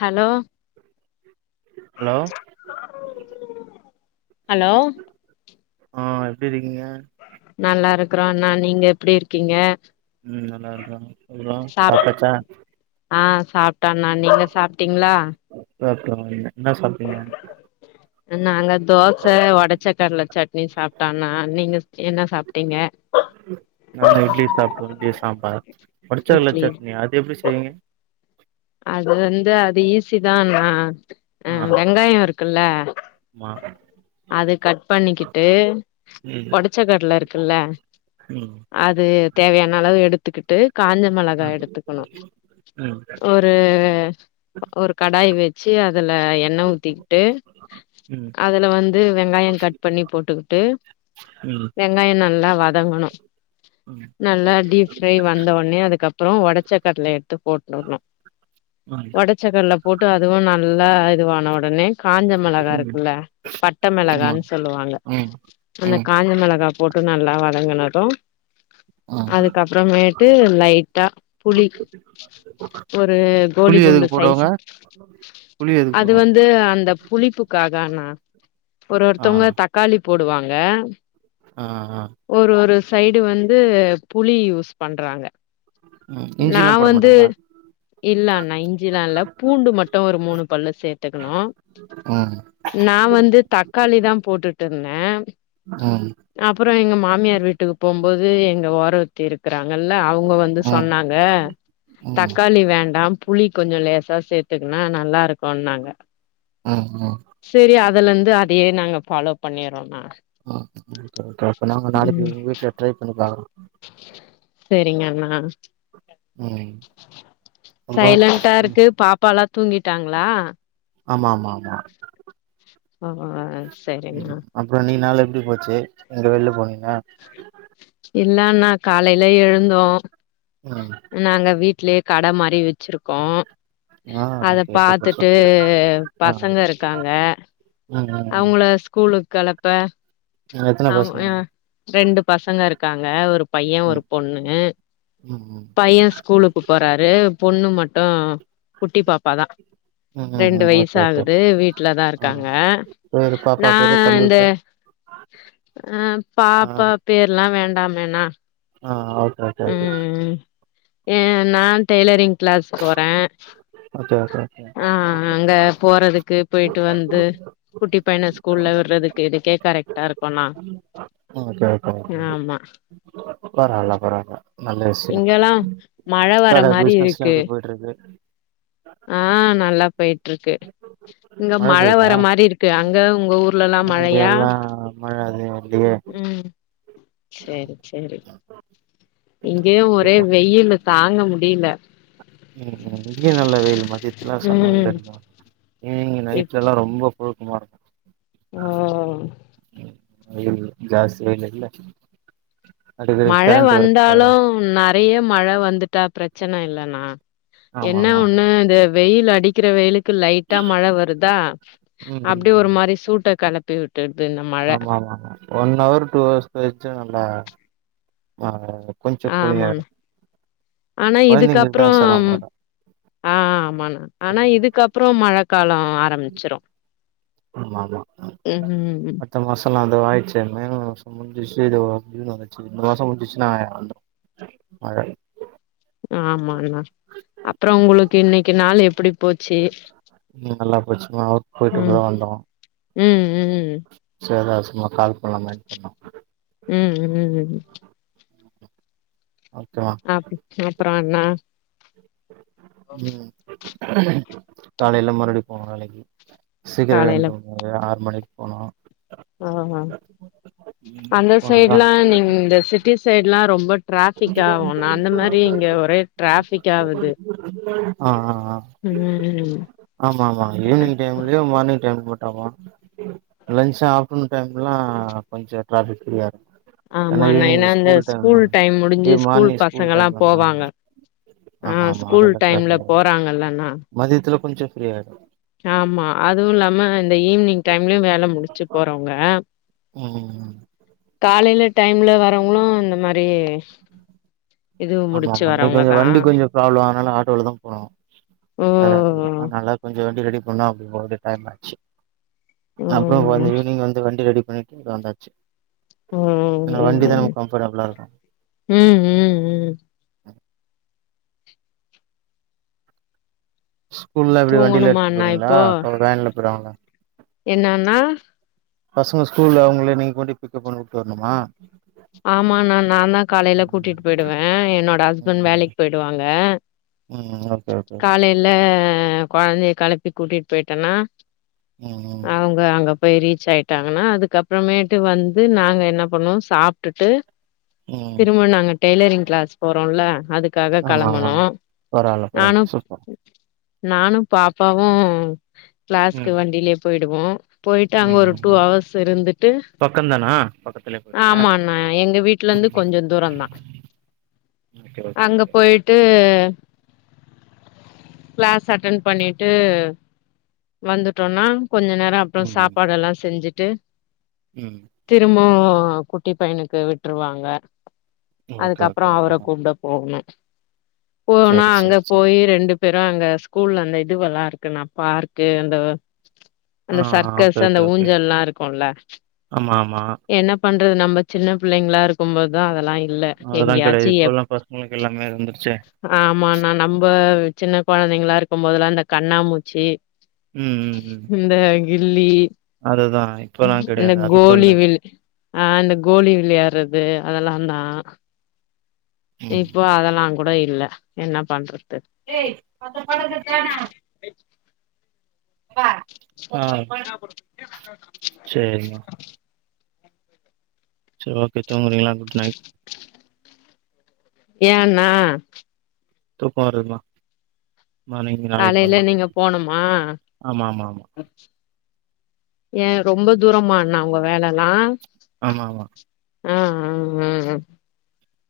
Hello hello ஆ எப்டி இருக்கீங்க நல்லா இருக்குறோனா நீங்க எப்டி இருக்கீங்க ம் நல்லா இருக்கோ அப்புறோ சாப் சாப்டாச்சா ஆ சாப்பட்டோம்னா நீங்க சாப்ட்டீங்களா ஓகே [unintelligible] என்ன சாப்ட்டீங்க நாங்களா தோச ஒடச்ச கட்ல சட்னி சாபிட்டோம்னா நீங்க என்ன சாப்ட்டீங்க நாங்க இட்லி சாப்டோ இட்லி சாம்பார் ஒடச்ச கல்ல இட்லி சட்னி அது எப்டி செய்வீங்க அது வந்து அது ஈஸி தான்னா அ ஆ வெங்காய இருக்குல்ல ஆமா அது கட் பண்ணிக்கிட்டு ம் ஒடச் சக்கடல இருக்குல்ல ம் அது தேவையான அளவு எடுத்துக்கிட்டு காஞ்ச மொளகா ம் எடுத்துக்கணு ம் ம் ஒரு கடாய் வச்சு அதுல எண்ணெ ஊத்திக்கிட்டு ம் அதுல வந்து வெங்காய கட் பண்ணி போட்டுக்கிட்டு வெங்காய நல்லா வதங்கணு ம் நல்லா டீப் ஃப்ரை வந்தோனே அதுக்கப்புறோ ஒடச்சக்கட்லய எடுத்து போட்டுர்ணு ம் ஒடச்சக்கல்ல போட்டு அதுவு நல்லா இதுவான ஒடனே காஞ்ச மொளகா ம் இருக்குல்ல பட்ட ஆமா மெளகான்னு சொல்லுவாங்க ம் அந்த ம் காஞ்ச மெளகா போட்டு நல்லா வதங்குனட்டு ஆ அதுக்கப்புறமேட்டு லைட்டா புளி ஒரு புளி கோலி குண்டு எதுக்கு போடுவாங்க சைஸு அ புளி எதுக்கு அது போடுவாங்க வந்து அந்த புளிப்புக்காகனா ஒரு ஆ ஒருத்தவங்க தக்காளி போடுவாங்க ஆ ஆ ஒரு ஒரு சைடு வந்து புளி யூஸ் பண்றாங்க ம் நா இஞ்சில்லா போட வந்து மாட்டாங்களா இல்ல அண்ணா இஞ்சில்லா இல்ல பூண்டு மட்டு ஒரு மூணு பல்லு சேத்துக்கணு ம் நா வந்து தக்காளி தா போட்டுட்டு இருந்தே ம் அப்புறோ எங்க மாமியார் வீட்டுக்கு போகம்போது எங்க ஓர வத் தி இருக்குறாங்கல்ல அவுங்க வந்து ம் ம் சொன்னாங்க ம் தக்காளி வேண்டா புளி கொஞ்ச லேசா சேத்துக்ன்னா நல்லா இருக்குன்னாங்க ம் ம் செரி அதுல இரந்து அதையே நாங்க ஃபாலோ பண்ணறோண்ணா ஆ நாங்க நாளைக்கு வீட்டுல ட்ரை பண்ணி பாக்கறோ செரிங்க அண்ணா ம் அப்றோ சைலன்டா ம் இருக்கு பாப்பால்லா தூங்கிட்டாங்களா ஆமா ஆமா ஆமா ஓ செரிணா அப்புறோ இன்னிக்கு நாள் எப்டி போச்சு எங்க வெளில போனீங்க இல்ல அண்ணா காலையில எழுந்தோ அ நாங்க வீட்லே கட மாரி வெச் சிருக்கோ ஆ அத ஓகே சூப்பர் பாத்துட்டு சூப்பர் ஆ பசங்க இருக்காங்க ம் ம் ம் அவுங்கள ஸ்கூலுக்கு கெளப்ப ம் எத்தன அவுங் பசங்க அ ரெண்டு பசங்க இருக்காங்க ஒரு பையே ஒரு ம் பொண்ணு ம் ம் பையே ஸ் கூலுக்கு போறாரு பொண்ணு மட்டு குட்டி பாப்பா தா ம் ம் ரெண்டு ம் வயசு ஓகே ஓகே ஆகுது வீட்டுல தா ஆ இருக்காங்க பேரு பாப்பா நா பேரு தம்பி இந்த பேர் ஆ ஆ பாப்பா பேர்லா வேண்டாமேனா ஆ ஓகே ஓ ம் ஏ நா டெய்லரிங் கிளாஸ் போறே ஓகே ஓகே ஓகே ஆ அங்க போறதுக்கு போயிட்டு வந்து குட்டி பையன ஸ்கூல்ல விட்றதுக்கு இதுக்கே கரெக்ட்டா இருக்குண்ணா ஓகே ஓகே ஓகேங்க ஆமா பரவால பரவால நல்ல விஷய இங்கெல்லா மழ வர கட மாரி பிஸ்னஸ்லா இருக்கு எப்டி போயிட்டு இருக்கு ஆ நல்லா போய்ட்டு இருக்கு இங்க மழ வர மாரி இருக்கு அங்க உங்க ஊர் இங்க எல்லா மழ எது வர்லயே ம் சேரி சேரி இங்கே ஒரே வெய்யிலு தாங்க முடில ம் இங்கியு நல்ல வெயிலு மத்தியத்துலா செம்ம வெயில் ம் அடிக்கு ஈவ்னிங் இப் நைட்லல்லா ரொம்போ புழுக்கமா ஓ இருக்கு வெயில் ஜாஸ்தி வெயில் இல்ல அடிக்கடிக் கரண்ட்டு வேற கட்டாயிரு நறைய மழ வந்துட்டா பிரச்சன இல்லணா ஆமா என்ன ஆமா ஒண்ணு இது வெயில் அடிக்கிற வெயிலுக்கு லைட்டா மழ வருதா ம் ம் அப்டி ஒரு ம் மாரி சூட்ட கெளப் பிவுட்டுட்து இந்த ம ஆமா ஆமா ஒன் ஹவர் டூ ஹவர்ஸ் பெய்ச்சுனா நல்லா இருக் ஆ கொஞ்சோ அ கூலிங் ஆமா ஆயிரு னா கொழந்தைங்களுக்கு தா இதுக்கப்றோம் சிரமோ வரு ஆ ஆமாணா ஆனா ஆமா இதுக்கப்றோ மழக்காலோ ஆ ரம்பிச்சிரு உஹும் மத்த மாசோலா இதோ ஆய்ச்சே மே மாசோ முட்ச்சி [unintelligible] வந்துருச்சி இந்த மாசோ முடிச்சிருச்சினா வந்துரு மழ ஆமாங்ணா அப்புறோ உங்களுக்கு இன்னக்கி நாள் எப்புடி போச்சி ம் நல்லா போச்சு மா ஒர்க் போயிட்டு இப்பதா வந்தோ ம் ம் சேர்ரா சும்மா கால் பண்ணலாமேன் பண்ண ம் ம்ம் ஓகேவா அப் அப்புறோ அண்ணா ம் காலைல மறுபடி போணு வேலைக்கி சீக்கிரோ காலையில எழுந்திரிக்கனு இல்லயா ஆறு மணிக்கு போனா ஆஹா அந்த போனாதா சைடு்லா நீ இந்த சிட்டி சைடு்லா ரொம்ப டிராஃபிக் ஆவுனா அந்த மாரி இங்க ஒரே டிராஃபிக் ஆவுது ஆ ஆ ஆ ம் ம் ஆமா ஆமா ஈவினிங் டைம்லுயு மார்னிங் டைம் மட்டுமா லஞ்ச் ஆஃப்டர்னூன் டைம்லா கொஞ்சோ டிராஃபிக் ஃப்ரீயா இருக்கு ஏனா ஆமாண்ணா ஈவினிங் ஏன்னா இந்த ஸ்கூல் டைம் ல ஏ முடிஞ்சு மார்னிங் ஸ்கூல் பசங்கல்லா டைம்லலா போவாங்க ஆ ஆமா ஆமா ஸ்கூல் அதலா டைம்ல [unintelligible] போறாங்கல்லண்ணா மதியத்துல கொஞ்சோ ப்ஃரீ ஆய்ரு ஆமா அதுவு இல்லாம இந்த ஈவினிங் டைம்லயு வேல முடிச்சு போறவங்க ம்ம்ம் காலைல டைம்ல வரவங்களு இந்த மாரி இதுவு முடிச்சு வரவங்கதா ப்ராப்ளோ ஆனாலு ஆட்டோல தா போனோ ஓ! ஷேர் ஆட்டோதா அனால கொஞ்சோ வண்டி ரெடி பண்ணி அப்பனா அப்டி போகூடிய டைம் ஆச்சு அப்புறோ வந்து ம். ஈவினிங் வந்து வண்டி ரெடி பண்ணிட்டு இங்க வந்தாச்சு ஏன்னா வண்டி ம்ம் தா நமக்கு கம்ஃபர்டபுளா ம் ம் ம். ஆஹ ஸ்கூல்ல எப்டி வண்டியில தூங்கணுமா எடுத்துட் அண்ணா போறீங்ளா இப்போ? போ வேன்ல போயிருவாங்களா என்னன்னா, பசங்க ஸ்கூல்ல அவங்கள நீங் ஒண்டி பிக் அப் பண்ணி வுட்டு வரணுமா ஆமா நா நான் தா காலைல ம் கூட்டிட்டு போயிடுவே என்னோட ஹஸ்பண்ட் ம் வேலைக்கு போயிடுவாங்க ம் ஓகே ஓகே ஓகே காலைல கொழந்தைய கெளப்பி கூட்டிட்டு போயிட்டோனா ம் ம் வே அங்க போய் ரீச் ஆயிட்டாங்கன்னா அதுக்கு அப்புறமேட்டு வந்து நாங்க என்ன பண்ணுவோ சாப் டுட்டு ம் திரும்ப நாங்க டெய்லரிங் கிளாஸ் போறோல்ல அதுக் காக ஆமா ஆமா கெளம்பனு பரவால்ல நானு பரவால்ல சூப்பர் நானு பாப்பாவு கிளாஸ்க்கு ம் வண்டியிலே போயிடுவோ போயிட்டு அங்க ம் ஒரு ம் டூ ம் அவர்ஸ் இருந்துட்டு பக்கந்தானா பக்கத்துலயே போறீங்களா ஆமா அ எங்க வீட்ல இருந்து ம் கொஞ்சோ தூரந்தா ஓகே ஓகே அங்க ஓகே போய் ட்டு கிளாஸ் அட்டன் பண்ணிட்டு வந்துட்டோன்னா கொஞ்ச நேரோ அப்றோ சாப்பாடெல்லா செஞ்சுட்டு ம்ம் திரும்பவு குட்டி பையனுக்கு விட்ருவாங்க ஓகே அதுக்கப்புறோ ஓகே ஓகே அவர மேம் கூப்ட போகணு போனா சரி அங்க சரி சரி போயி ரெண்டு பெரு அங்க ஸ்கூல்ல அந்த இதுவெல்லா இருக்கு நா பார்க்கு அந்த ஆ அந்த ஆ ஓகே சர்க்கஸ் அந்த ஓகே ஓகே ஊஞ்சல்லா இருக்குல்ல ஆமா ஆமா என்ன பண்றது நம்ம சின்ன பிள்ளைங்களா இருக்கும்போதா அதெல்லா அதெல்லா கெடயாது இப்ப உள்ள பசங்களுக் எல்லாமே இருந்துருச்சே ஆமாணா நம்ப சின்ன கொழந்தைங்களா இருக்கும் போதுல்லா இந்த கண்ணாமூச்சி ம் ம் ம் இந்த கில்லி அதுதா இப்பல்லா இந்த கெடையாது அது கூட கோலி இல்ல விள் ஆ இந்த கோலி விள்யாறது அதெல்லா தா இப்போ ம் அதெல்லாம் கூட இல்ல என்ன பண்றது எய அ படக்க ஜ [unintelligible] ஆ ாபம் [unintelligible] சரிம்மா சரி ஓகே தூங்குறீங்ளா குட் நைட் ஏன்னா போய் பாரு இல்னா காலையில நீங்க போனுமா ஆமாம் ஆமாம் ஆமாம் ஏன் ரொம்ப தூரமா அண்ணா உங்க வேலல்லா ஆமா ஆமா ஆ ம் மே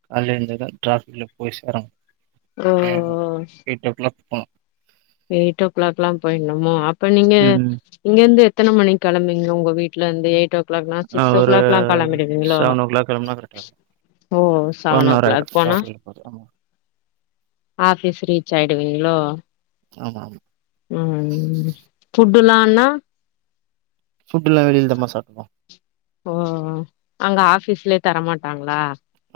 காய்ல ஏந்தாத ட்ராஃபிக்ல போய் சேரனு ஆ எக் மோ ஓ எயிட் ஓ கிளாக் போனு எயிட் ஓ கிளாக்லா போய்னுமோ அப்ப நீங்க ம் இங்கேந்து எத்தன மணி கெளம்பிவ்ங்க உங்க வீட்லந்து எயிட் ஓ கிளாக்லாம் ஆ, சிக்ஸ் ஓ ஒரு கிளாக்லாம் கெளம்பிடுவீங்ளோ செவன் ஓ கிளாக் கிளம்புனா கரெக்டாக இருக்கும் ஓ ஓ செவன்னோ கிளாக் போனா ஒர்க் பண்ணு ஆஃபீஸ் ரீச் ஆயிடுவீங்ளோ ஆமா ஆமா ம் ஃபுட்டுலானா ஃபுட்டுலா வெளிலதாமா சாப்ட்டுப்போ ஓ ஓ அங்க ஆஃபிஸ்லே தரமாட்டாங்ளா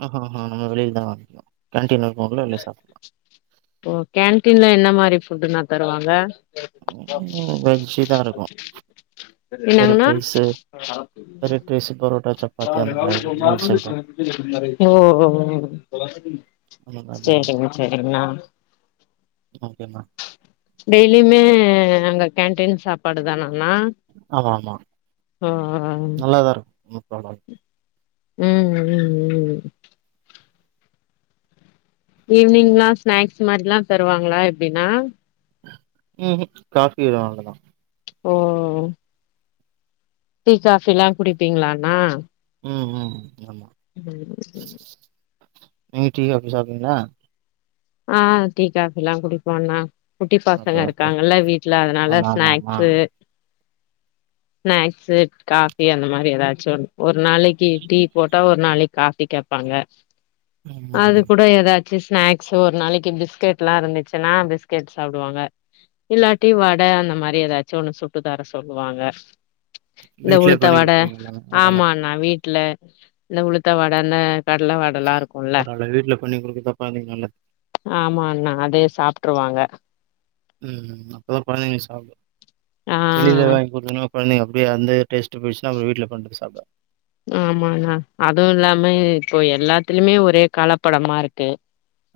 ம் ம் ம் ம் நம்ப வெளிலதா வாங்கிக்னு கேண்டீன்ல இருக்கவங்ளே வெளிய சாப்டு ஓ கேன்டீன்ல என்ன மாரி ஃபுட்டுணா தருவாங்க ம் ம் வெஜ்ஜிதா இருக்கோ என்னங்ணா வெரைட் ரைஸு பரோட்டா சப்பாத்தி அந்த மாதிரி மீல்ஸ் ஐட்டம் ஓ ஓ அந்த மாதிரி தான் செரிங்க செரிங்ணா ஓகேமா டெய்லிமே அங்க கேன்டீன் சாப்பாடு தானாணா ஆமா ஆமா ம் நல்லாதாருக்கு நோ ப்ராப்ளோ ம் ம் ம் ஈவ்னிங்ல்லா ஸ்நாக்ஸ் மாரிலா தருவாங்களா எப்டிணா ம் ம் காஃபி வரு அவ்ளோதா ஓ ஒ டீ காஃபிலா குடிப்பீங்ளாணா ம் ம் ஆமா ம் ம் நீங்க டீ காஃபி சாப்டுவீங்ளா ஆ டீ காஃபிலா குடிப்போண்ணா குட்டி பசங்க ஓகே ஓகே இருக்காங்ல வீட்ல அதனால ஆமா ஆமா ஆமா ஸ்நாக்ஸு ஸ்நாக்ஸு காஃபி அந்த மாரி எதாச்சொன்னு ஒரு நாளக்கி டீ போட்டா ஒரு நாளக் காஃபி கேப்பான்ங்க ம் ம் அது ம். கூட எதாச்சு ஸ்நாக் சோ ஒரு நாளைக்கு பிஸ்கெட்லா இருந்துச்சுனா பிஸ்கெட் சாப்டுவாங்க இல்லாட்டி வட அந்த மாரி எதாச்சொன்னு சுட்டுதர சொல்லுவாங்க இந்த வீட்லயே உளுத்த பண்ணி வட குடுத்துருவீங்க எல்லாமே அதெல்லா ஆமாண்ணா வீட்ல ல்ல உளுத்த வடல பராவல வீட்ல பண்ணி குடுக்றதா கொழந்தைக்கு நல்லது ஆமாண்ணா அதே சாப்ட்ருவாங்க ம் ம் அப்பதா கொழந்தங்க சாப்டு ஆ வெளில வாங்கி குடுத்தனா கொழந்தைங்க அப்டே அந்த டேஸ்ட் போய்ச்னா அப்றோ வீட்ல பண்ணது சாப்டாது ஆமாணா அதுவு இல்லாம இப்போ எல்லாத்துலிமே ஒரே கலப்படமாருக்கு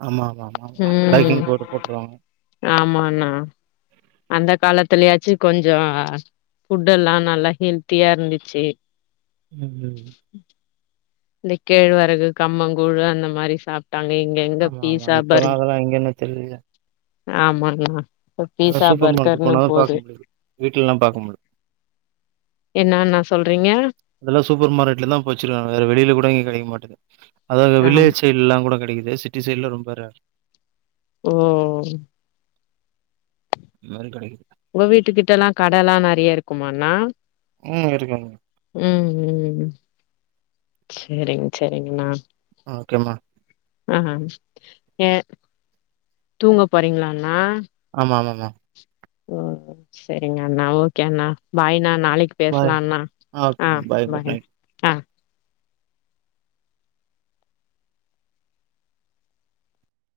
ஆமா ஆமா ஆமாமாபேக்கிங் பவுடர் போட்ருவாங்க ஆமாணா அந்த காலத்தலயாச்சு கொஞ்சோ ஃபுட்டெல்லா நல்லா ஹெல்த்தியா இருந்துச்சி ம் ம் இந்த கேழ்வரகு கம்மங்கூழு அந்த மாரி சாப்ட்டாங்க எங் ஆமா ஆமா இப்பலா அதெல்லா எங்கென்னே தெரிலயே ஆமாங்ணா இப்போ அதா பீஸா சூப்பர் மார்க்கெட் பர்கர்ன்னு போனாதா பாக்க போது முடியுது வீட்லல்லா பாக்க முடில என்னாணா சொல்றீங்க அதுலா சூப்பர் மார்க்கெட்ல தா இப்ப வச்சிருக்காங்க வேற வெளில கூட எங்க கெடைக்க மாட்டுது அதாது ஆமா வில்லேஜ் சைடுல்லா கூட கெடைக்கிது சிட்டி சைட்ல ரொம்ப ரேர் ஓ ஓ மறு கடைக்கில உங்க வீட்டுக்கிட்டலா கடலா நெறைய இருக்குமாண்ணா ம் இருக்குங்க ம் ம் செரிங் செரிங்ணா ஓகே மா ஆ ஹா ஏ தூங்க போறீங்ளாண்ணா ஆமா ஆமாமா ஓ செய்ரிங்கண்ணா ஓகே அண்ணா பாய்னா நாளைக் பாய். பேஸ்லாண்ணா ஆ ஓகேம்மா. குட் பாய் நைட். ஆ